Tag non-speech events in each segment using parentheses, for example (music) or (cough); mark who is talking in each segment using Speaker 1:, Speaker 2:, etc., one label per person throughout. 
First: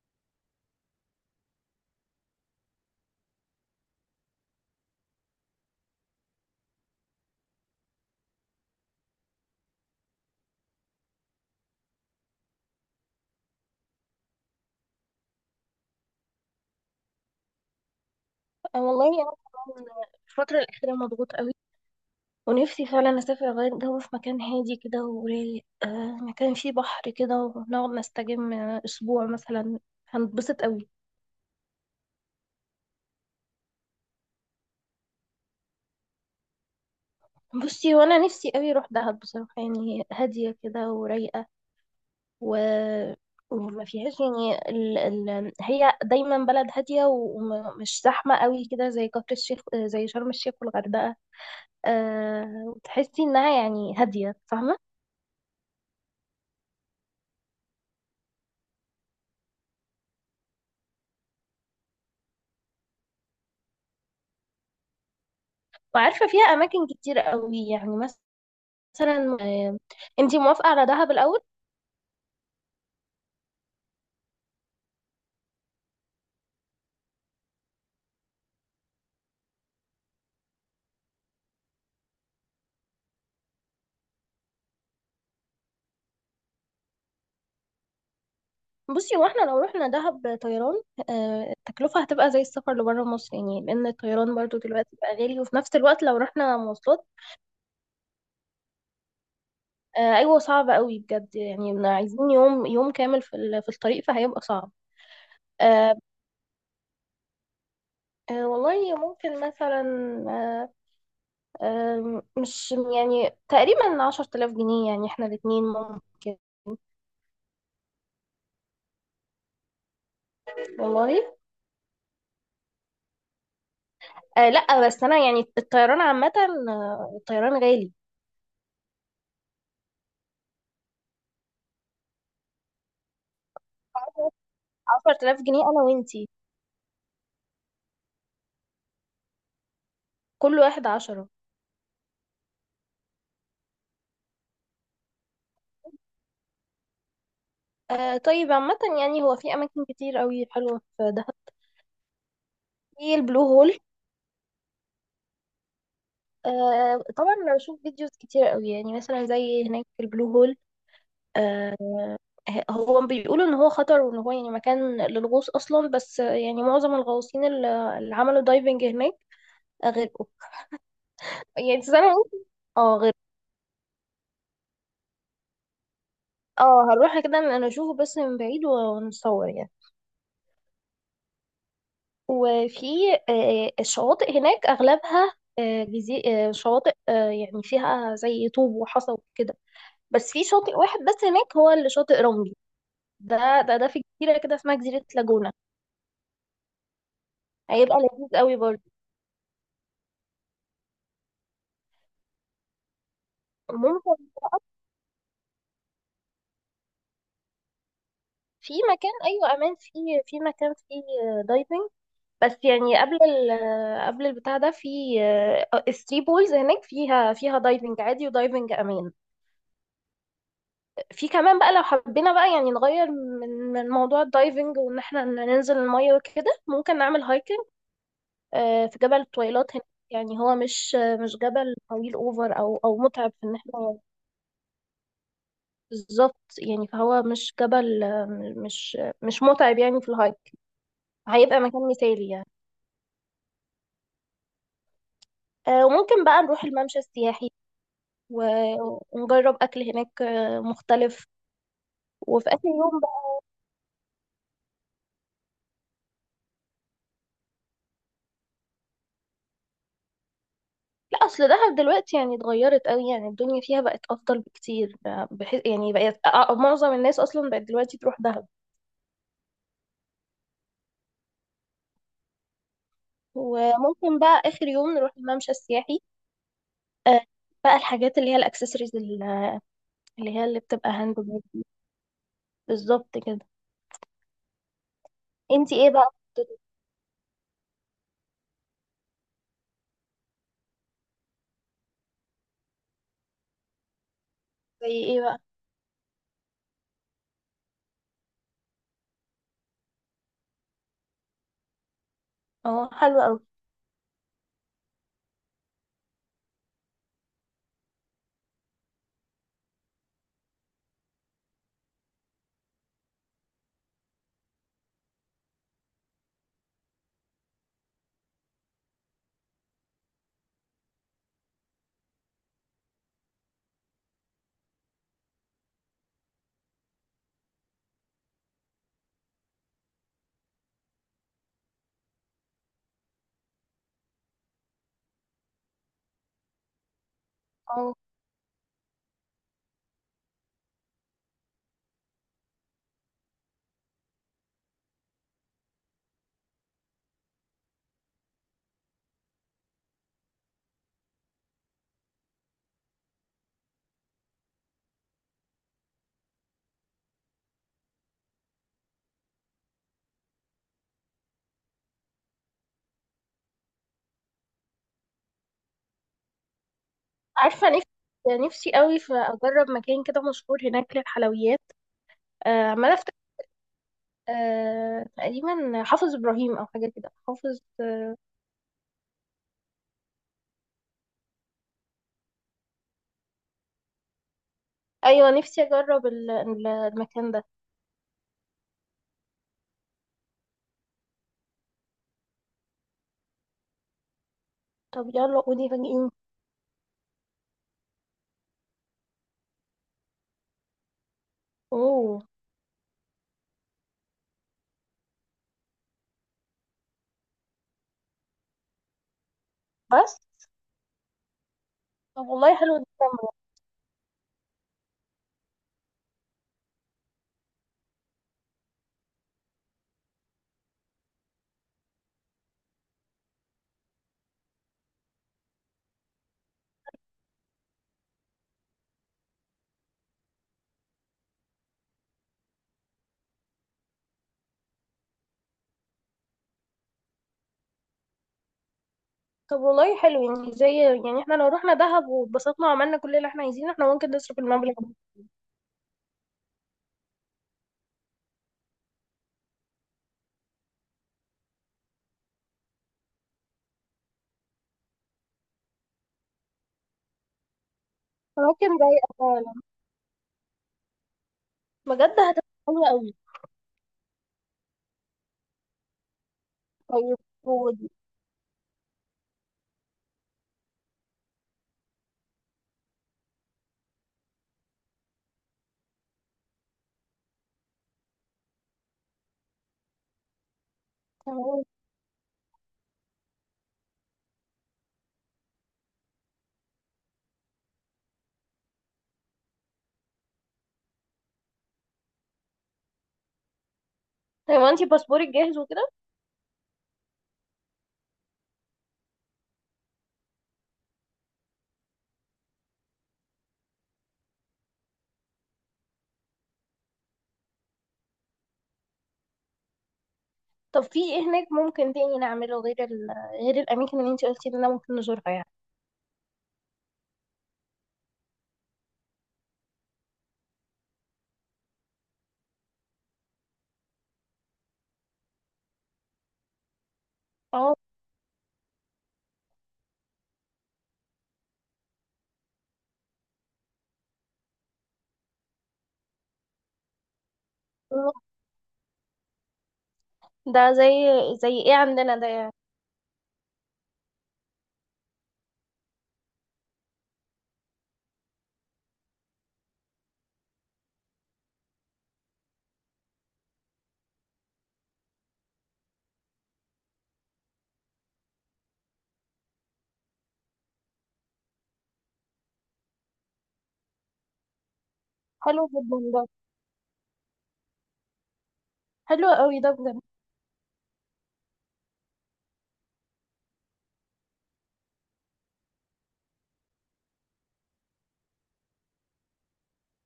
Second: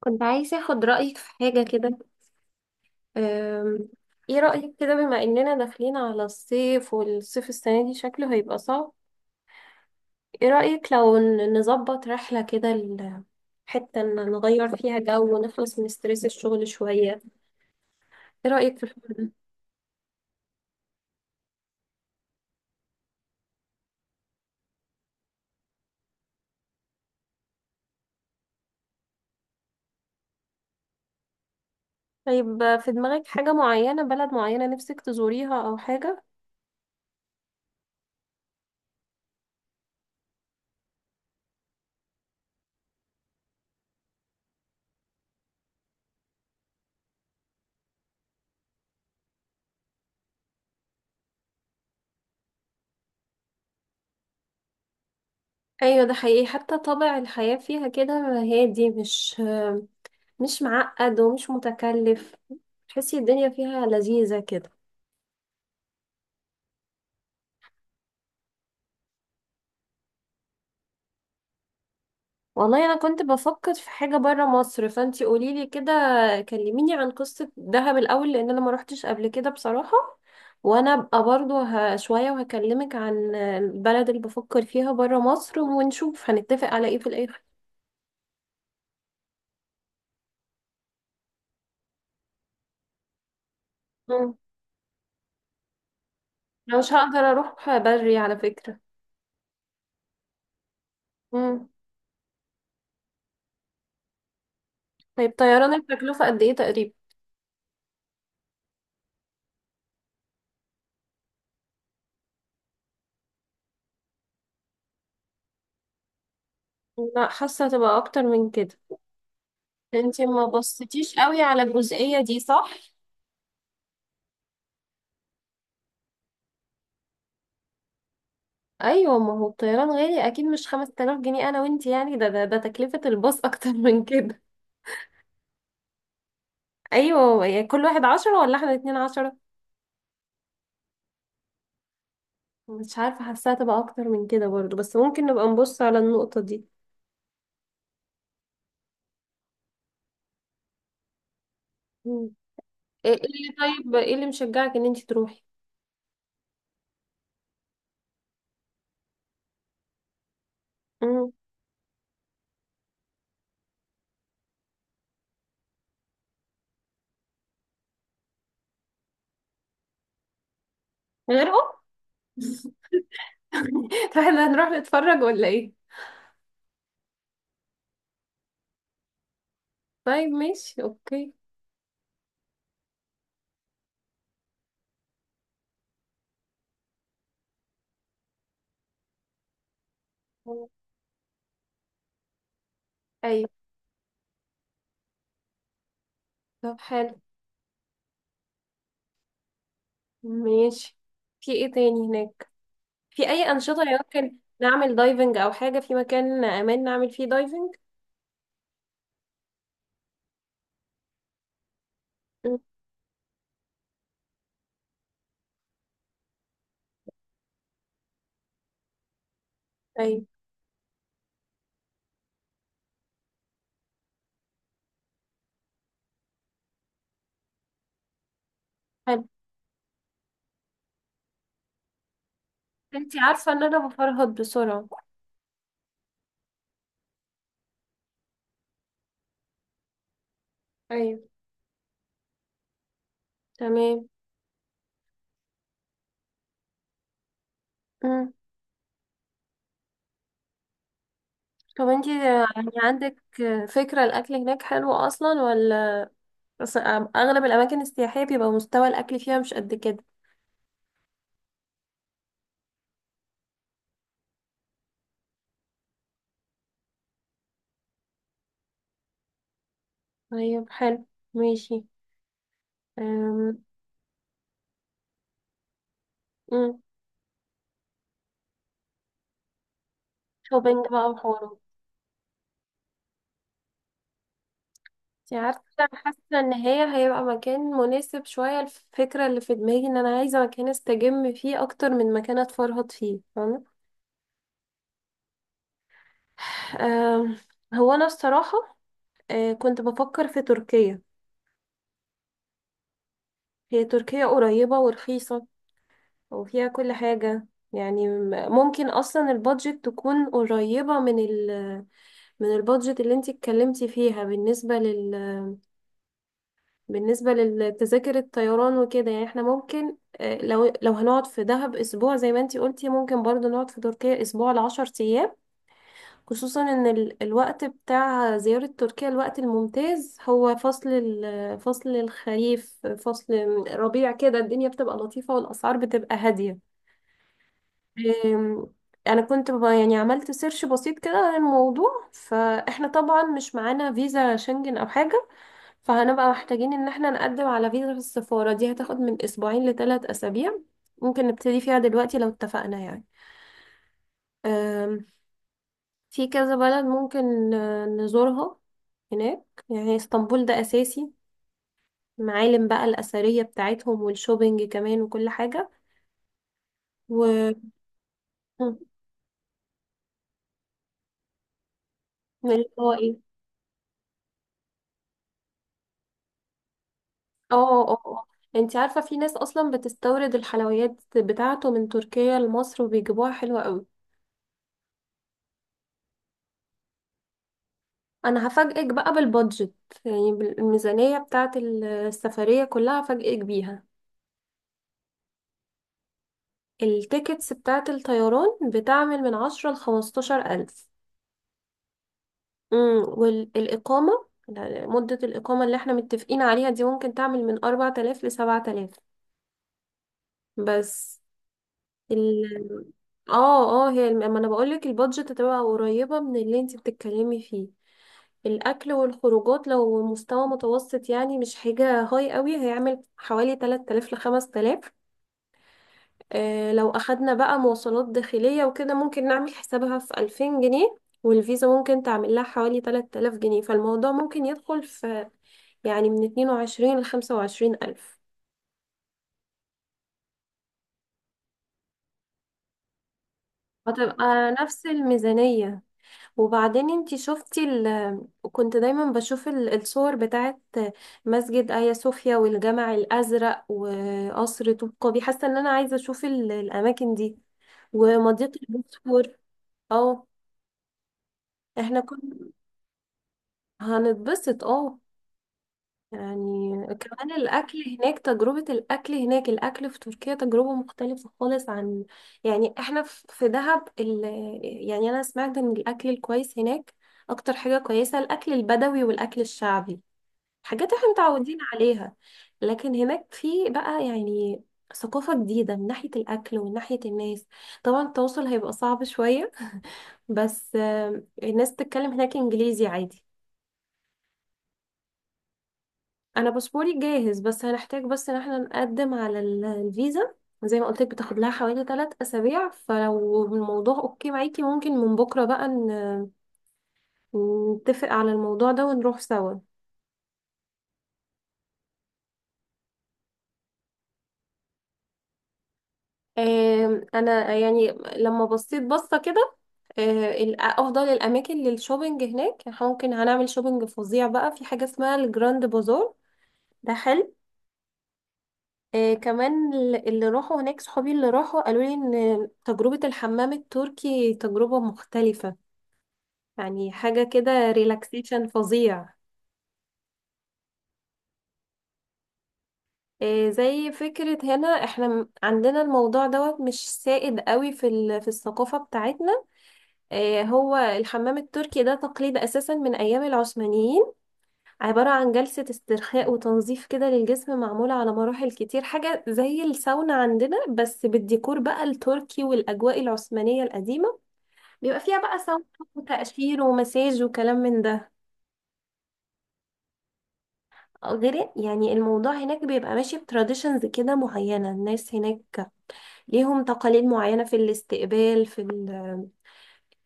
Speaker 1: كنت عايزة اخد رأيك في حاجة كده. أم، ايه رأيك كده، بما اننا داخلين على الصيف والصيف السنة دي شكله هيبقى صعب؟ ايه رأيك لو نظبط رحلة كده، حتة إن نغير فيها جو ونخلص من ستريس الشغل شوية؟ ايه رأيك في
Speaker 2: أنا والله
Speaker 1: الحوار ده؟
Speaker 2: أنا كمان الفترة الأخيرة مضغوط قوي. ونفسي فعلا أسافر أغير جو في مكان هادي كده ورايق، مكان فيه بحر كده ونقعد نستجم أسبوع مثلا. هنتبسط قوي.
Speaker 1: طيب، في دماغك حاجة معينة، بلد معينة نفسك تزوريها او حاجة؟
Speaker 2: بصي، وأنا نفسي قوي أروح دهب بصراحة، يعني هادية كده ورايقة، و... وما فيهاش يعني هي دايما بلد هادية ومش زحمة قوي كده، زي كفر الشيخ، زي شرم الشيخ والغردقة. وتحسي إنها يعني هادية، فاهمة.
Speaker 1: ايوه ده حقيقي، حتى طابع الحياة فيها كده، هادي، مش معقد ومش متكلف، تحسي الدنيا فيها لذيذة كده.
Speaker 2: وعارفة فيها أماكن كتير قوي، يعني مثلا، آه، انتي موافقة على دهب الأول؟
Speaker 1: والله انا كنت بفكر في حاجه بره مصر، فانتي قوليلي كده، كلميني عن قصه دهب الاول، لان انا ما روحتش قبل كده بصراحه. وانا ابقى برضو شويه وهكلمك عن البلد اللي بفكر فيها بره مصر ونشوف هنتفق على ايه في الاخر.
Speaker 2: بصي، واحنا لو رحنا دهب طيران، التكلفة هتبقى زي السفر لبره مصر، يعني لأن
Speaker 1: مم.
Speaker 2: الطيران برضو دلوقتي بقى غالي، وفي نفس الوقت لو رحنا
Speaker 1: انا مش
Speaker 2: مواصلات،
Speaker 1: هقدر اروح بري على فكره.
Speaker 2: أيوة صعب قوي بجد،
Speaker 1: مم.
Speaker 2: يعني إحنا عايزين يوم يوم كامل في في الطريق، فهيبقى صعب.
Speaker 1: طيب طيران
Speaker 2: آه،
Speaker 1: التكلفه قد ايه تقريبا؟
Speaker 2: والله ممكن مثلا، آه، مش يعني تقريبا 10000 جنيه، يعني احنا الاتنين ممكن.
Speaker 1: لا حاسه هتبقى اكتر من كده، انتي ما بصيتيش
Speaker 2: والله
Speaker 1: قوي على الجزئيه دي، صح؟
Speaker 2: لا، بس انا يعني الطيران عامة، الطيران غالي.
Speaker 1: ايوه ما هو الطيران غالي اكيد، مش 5000 جنيه انا وانت، يعني ده تكلفة الباص (laughs) اكتر من كده.
Speaker 2: 10,000 جنيه انا وانتي.
Speaker 1: ايوه يعني كل واحد عشرة ولا احنا الاتنين عشرة؟
Speaker 2: كل واحد عشرة.
Speaker 1: مش عارفة حاساها تبقى اكتر من كده برضو، بس ممكن نبقى نبص على النقطة دي.
Speaker 2: طيب عامة، يعني هو في اماكن كتير قوي حلوة في دهب،
Speaker 1: مم. ايه
Speaker 2: في
Speaker 1: إيه
Speaker 2: البلو
Speaker 1: اللي
Speaker 2: هول.
Speaker 1: طيب ايه اللي مشجعك ان انت تروحي؟
Speaker 2: آه، طبعا انا بشوف فيديوز كتير قوي، يعني مثلا زي هناك في البلو هول.
Speaker 1: مم.
Speaker 2: آه هو بيقولوا ان هو خطر، وان هو يعني مكان للغوص اصلا، بس يعني معظم الغواصين اللي عملوا دايفنج هناك غرقوا.
Speaker 1: غير ام
Speaker 2: يعني زي ما قلت، اه غرقوا.
Speaker 1: فاحنا (laughs) هنروح نتفرج ولا ايه؟
Speaker 2: اه، هنروح كده، انا اشوفه بس من بعيد ونصور يعني.
Speaker 1: طيب ماشي اوكي.
Speaker 2: وفي الشواطئ هناك أغلبها، شواطئ، يعني فيها زي طوب وحصى وكده، بس في
Speaker 1: مم.
Speaker 2: شاطئ واحد بس هناك هو اللي شاطئ رملي.
Speaker 1: ايوه،
Speaker 2: ده في جزيرة كده اسمها جزيرة لاجونا.
Speaker 1: طب حلو،
Speaker 2: هيبقى لذيذ قوي برضه.
Speaker 1: ماشي. في ايه تاني هناك؟ في اي انشطه
Speaker 2: ممكن،
Speaker 1: يمكن نعمل دايفنج او حاجه، في مكان امان نعمل فيه دايفنج؟
Speaker 2: في مكان، أيوة أمان، في في مكان فيه دايفنج،
Speaker 1: مم.
Speaker 2: بس يعني قبل ال قبل البتاع ده، في الثري بولز هناك، فيها دايفنج عادي ودايفنج أمان.
Speaker 1: طيب
Speaker 2: في كمان بقى لو حبينا بقى يعني نغير من موضوع الدايفنج، وان احنا ننزل المية وكده، ممكن نعمل هايكنج، في جبل
Speaker 1: حلو،
Speaker 2: الطويلات هناك، يعني هو مش، مش جبل طويل اوفر او
Speaker 1: انتي
Speaker 2: متعب في
Speaker 1: عارفه
Speaker 2: ان
Speaker 1: ان انا
Speaker 2: احنا،
Speaker 1: بفرهد بسرعه.
Speaker 2: بالظبط، يعني فهو مش جبل، مش متعب يعني في الهايك.
Speaker 1: ايوه،
Speaker 2: هيبقى مكان مثالي يعني.
Speaker 1: تمام.
Speaker 2: وممكن بقى نروح الممشى السياحي
Speaker 1: مم.
Speaker 2: ونجرب اكل هناك مختلف.
Speaker 1: طب انتي
Speaker 2: وفي اخر
Speaker 1: يعني
Speaker 2: يوم،
Speaker 1: عندك فكره، الاكل هناك حلو اصلا ولا أص- اغلب الاماكن السياحيه بيبقى مستوى الاكل فيها مش قد كده؟
Speaker 2: لا، اصل دهب دلوقتي يعني اتغيرت قوي، يعني الدنيا فيها بقت افضل بكتير، بحيث يعني بقت، معظم الناس اصلا بقت دلوقتي تروح دهب.
Speaker 1: طيب حلو، ماشي. أم،
Speaker 2: وممكن بقى اخر يوم نروح الممشى السياحي،
Speaker 1: مم.
Speaker 2: آه، بقى الحاجات اللي هي الاكسسوارز، اللي هي اللي
Speaker 1: شوبينج
Speaker 2: بتبقى
Speaker 1: بقى
Speaker 2: هاند
Speaker 1: وحوارات.
Speaker 2: ميد. بالظبط كده.
Speaker 1: انتي عارفة
Speaker 2: انتي
Speaker 1: انا
Speaker 2: ايه بقى
Speaker 1: حاسة ان
Speaker 2: خطتك؟
Speaker 1: هي هيبقى مكان مناسب شوية. الفكرة اللي في دماغي ان انا عايزة مكان استجم فيه اكتر من مكان اتفرهد فيه، فاهمة؟
Speaker 2: زي ايه بقى؟
Speaker 1: آم، هو انا الصراحة، كنت بفكر في تركيا.
Speaker 2: اه، حلو قوي.
Speaker 1: هي تركيا قريبة ورخيصة، وفيها كل حاجة. يعني ممكن اصلا البادجت تكون قريبة من من البادجت اللي انتي اتكلمتي فيها، بالنسبة للتذاكر الطيران وكده. يعني احنا ممكن، لو هنقعد في دهب اسبوع زي ما انتي قلتي، ممكن برضو نقعد في تركيا اسبوع لعشر ايام. خصوصا ان الوقت بتاع زيارة تركيا، الوقت الممتاز هو فصل الخريف، فصل ربيع كده، الدنيا بتبقى لطيفة والاسعار بتبقى هادية.
Speaker 2: اه
Speaker 1: آم، انا كنت يعني عملت سيرش بسيط كده عن الموضوع. فاحنا طبعا مش معانا فيزا شنجن او حاجة، فهنبقى محتاجين ان احنا نقدم على فيزا في السفارة، دي هتاخد من اسبوعين لثلاث اسابيع، ممكن نبتدي فيها دلوقتي لو اتفقنا يعني. أم، في كذا بلد ممكن نزورها هناك، يعني اسطنبول ده اساسي، معالم بقى الاثرية بتاعتهم والشوبينج كمان وكل حاجة. و...
Speaker 2: عارفه، نفسي نفسي
Speaker 1: مم،
Speaker 2: قوي في اجرب مكان كده مشهور هناك للحلويات،
Speaker 1: اللي هو
Speaker 2: عماله افتكر،
Speaker 1: ايه؟
Speaker 2: تقريبا حافظ ابراهيم او حاجه كده، حافظ.
Speaker 1: اه، اه، اه. انت عارفة في ناس اصلا بتستورد الحلويات بتاعته من تركيا لمصر وبيجيبوها حلوة قوي.
Speaker 2: ايوه، نفسي اجرب المكان ده.
Speaker 1: انا هفاجئك بقى بالبادجت، يعني بالميزانية بتاعة السفرية كلها هفاجئك بيها.
Speaker 2: طب يلا قولي، فاجئيني.
Speaker 1: التيكتس بتاعة الطيران بتعمل من 10 لخمستاشر ألف.
Speaker 2: اوه.
Speaker 1: والإقامة، مدة الإقامة اللي احنا متفقين عليها دي ممكن تعمل من 4000 لسبعة آلاف
Speaker 2: بس.
Speaker 1: بس.
Speaker 2: طب والله حلو
Speaker 1: ال
Speaker 2: جدا.
Speaker 1: اه هي ما انا بقولك البادجت هتبقى قريبة من اللي انت بتتكلمي فيه. الأكل والخروجات لو مستوى متوسط، يعني مش حاجة هاي قوي، هيعمل حوالي 3000 ل 5000. لو أخدنا بقى مواصلات داخلية وكده، ممكن نعمل حسابها في 2000 جنيه، والفيزا ممكن تعمل لها حوالي 3000 جنيه. فالموضوع ممكن يدخل في، يعني من 22 ل 25 ألف،
Speaker 2: طب والله حلو، يعني زي، يعني احنا لو رحنا دهب واتبسطنا وعملنا كل اللي احنا عايزينه، احنا ممكن نصرف
Speaker 1: هتبقى
Speaker 2: المبلغ
Speaker 1: نفس
Speaker 2: ده.
Speaker 1: الميزانية. وبعدين انتي شفتي كنت دايما بشوف الصور بتاعت مسجد آيا صوفيا والجامع الأزرق وقصر طوب قابي، حاسة ان انا عايزة اشوف الأماكن دي ومضيق
Speaker 2: ممكن، رايقة
Speaker 1: البوسفور.
Speaker 2: فعلا.
Speaker 1: اه، احنا
Speaker 2: بجد
Speaker 1: كنا
Speaker 2: هتبقى حلوة قوي.
Speaker 1: هنتبسط، اه يعني.
Speaker 2: طيب.
Speaker 1: كمان الأكل
Speaker 2: ودي
Speaker 1: هناك، تجربة الأكل هناك، الأكل في تركيا تجربة مختلفة خالص عن، يعني احنا في دهب يعني أنا سمعت ان الأكل الكويس هناك أكتر حاجة كويسة الأكل البدوي والأكل الشعبي، حاجات احنا متعودين
Speaker 2: تمام.
Speaker 1: عليها. لكن هناك في بقى يعني ثقافة جديدة من ناحية الأكل ومن ناحية الناس. طبعا التواصل هيبقى صعب شوية، بس الناس بتتكلم هناك إنجليزي عادي.
Speaker 2: طيب انتي باسبورك جاهز وكده؟
Speaker 1: أنا باسبوري جاهز، بس هنحتاج بس إن احنا نقدم على الفيزا، زي ما قلت لك بتاخد لها حوالي 3 أسابيع. فلو الموضوع أوكي معاكي، ممكن من بكرة بقى نتفق على الموضوع ده ونروح سوا.
Speaker 2: طب في ايه هناك ممكن تاني نعمله غير غير الاماكن اللي انتي قلتي لنا ممكن نزورها يعني.
Speaker 1: انا يعني لما بصيت بصة كده، افضل الاماكن للشوبينج هناك، إحنا ممكن هنعمل شوبينج فظيع بقى في حاجة اسمها الجراند بازار، ده حلو.
Speaker 2: اه،
Speaker 1: كمان اللي راحوا هناك، صحابي اللي راحوا قالوا لي ان تجربة الحمام التركي تجربة مختلفة، يعني حاجة كده ريلاكسيشن فظيع.
Speaker 2: ده زي، زي ايه عندنا ده يعني؟
Speaker 1: زي فكرة هنا، احنا عندنا الموضوع دوت مش سائد قوي في الثقافة بتاعتنا. هو الحمام التركي ده تقليد أساسا من أيام العثمانيين، عبارة عن جلسة استرخاء وتنظيف كده للجسم، معمولة على مراحل كتير، حاجة زي الساونا عندنا بس بالديكور بقى التركي والأجواء العثمانية القديمة. بيبقى فيها بقى ساونا
Speaker 2: حلو جدا ده.
Speaker 1: وتقشير ومساج وكلام من ده.
Speaker 2: حلو قوي ده بجد.
Speaker 1: غير يعني الموضوع هناك بيبقى ماشي بتراديشنز كده معينة، الناس هناك ليهم تقاليد معينة في الاستقبال، في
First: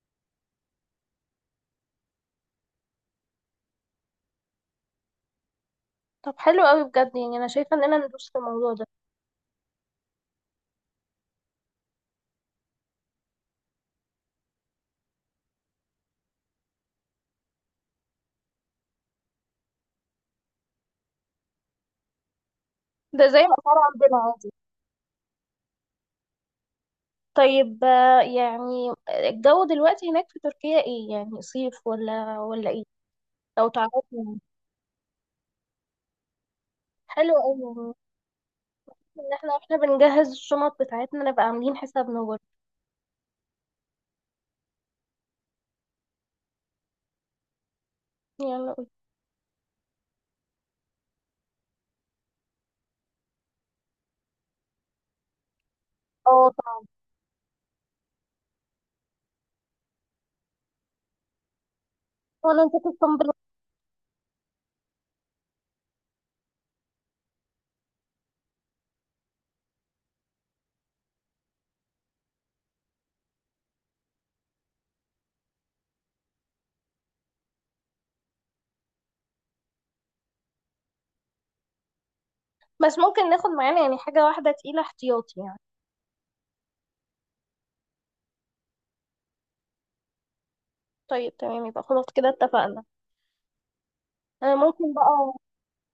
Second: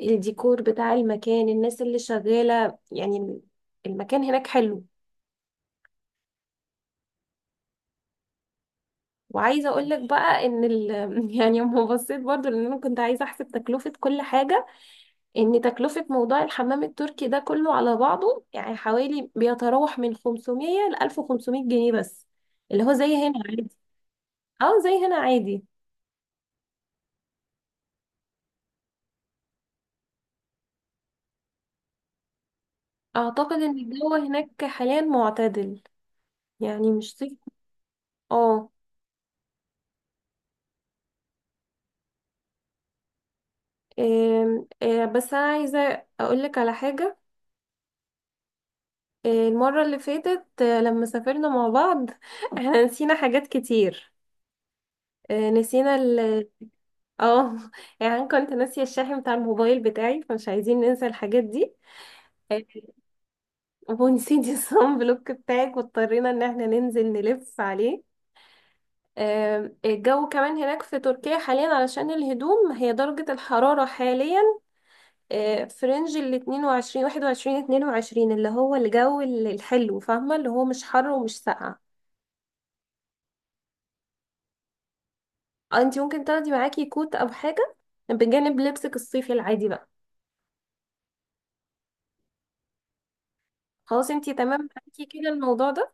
Speaker 1: الديكور بتاع المكان، الناس اللي شغالة يعني، المكان هناك حلو.
Speaker 2: طب حلو قوي بجد، يعني انا شايفه اننا ندوس في الموضوع ده.
Speaker 1: وعايزة اقولك بقى ان (laughs) يعني لما بصيت برضو، لان انا كنت عايزة احسب تكلفة كل حاجة، ان تكلفة موضوع الحمام التركي ده كله على بعضه يعني حوالي بيتراوح من 500 ل 1500 جنيه بس، اللي هو زي
Speaker 2: ده
Speaker 1: هنا
Speaker 2: زي
Speaker 1: عادي.
Speaker 2: الاسعار عندنا عادي.
Speaker 1: اه، زي هنا عادي.
Speaker 2: طيب، يعني الجو دلوقتي هناك في تركيا ايه، يعني صيف ولا ايه؟
Speaker 1: اعتقد
Speaker 2: لو
Speaker 1: ان
Speaker 2: تعرفنا
Speaker 1: الجو
Speaker 2: يعني.
Speaker 1: هناك حاليا معتدل، يعني مش
Speaker 2: حلو
Speaker 1: صيف.
Speaker 2: قوي يعني.
Speaker 1: اه.
Speaker 2: ان احنا واحنا بنجهز الشنط بتاعتنا نبقى عاملين حسابنا برضه.
Speaker 1: آم، آه، بس انا عايزة اقولك على حاجة.
Speaker 2: يلا قول.
Speaker 1: المرة اللي فاتت لما سافرنا مع بعض، (laughs) احنا نسينا حاجات كتير. نسينا
Speaker 2: اه طبعا.
Speaker 1: اه, (laughs) يعني أنا كنت ناسية الشاحن بتاع الموبايل بتاعي، فمش عايزين ننسى الحاجات دي. آه،
Speaker 2: وانا نسيت الصنبل.
Speaker 1: (laughs) ونسيت الصن بلوك بتاعك، واضطرينا ان احنا ننزل نلف عليه. الجو كمان هناك في تركيا حاليا، علشان الهدوم، هي درجة الحرارة حاليا في رينج ال 22 21 22، اللي هو الجو الحلو فاهمة، اللي هو مش حر ومش ساقع.
Speaker 2: بس ممكن ناخد معانا يعني حاجه واحده تقيله احتياطي يعني.
Speaker 1: اه، انت ممكن تاخدي معاكي كوت او حاجه بجانب لبسك الصيفي العادي بقى.
Speaker 2: طيب تمام، يبقى خلاص كده اتفقنا.
Speaker 1: خلاص، انت تمام
Speaker 2: ممكن
Speaker 1: معاكي كده
Speaker 2: بقى،
Speaker 1: الموضوع ده.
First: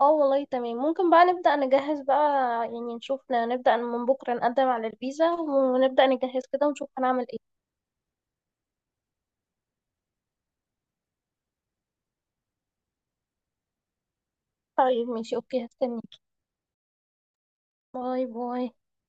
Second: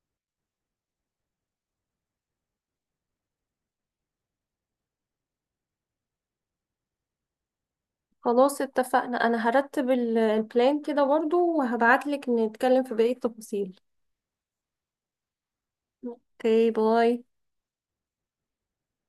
Speaker 2: اه والله تمام، ممكن بقى نبدأ نجهز بقى، يعني نشوف، نبدأ من بكرة نقدم على الفيزا، ونبدأ نجهز كده ونشوف هنعمل ايه.
Speaker 1: خلاص اتفقنا، انا هرتب البلان كده برضو وهبعتلك نتكلم في بقيه التفاصيل.
Speaker 2: طيب ماشي اوكي، هستنيكي.
Speaker 1: اوكي، باي.
Speaker 2: باي باي.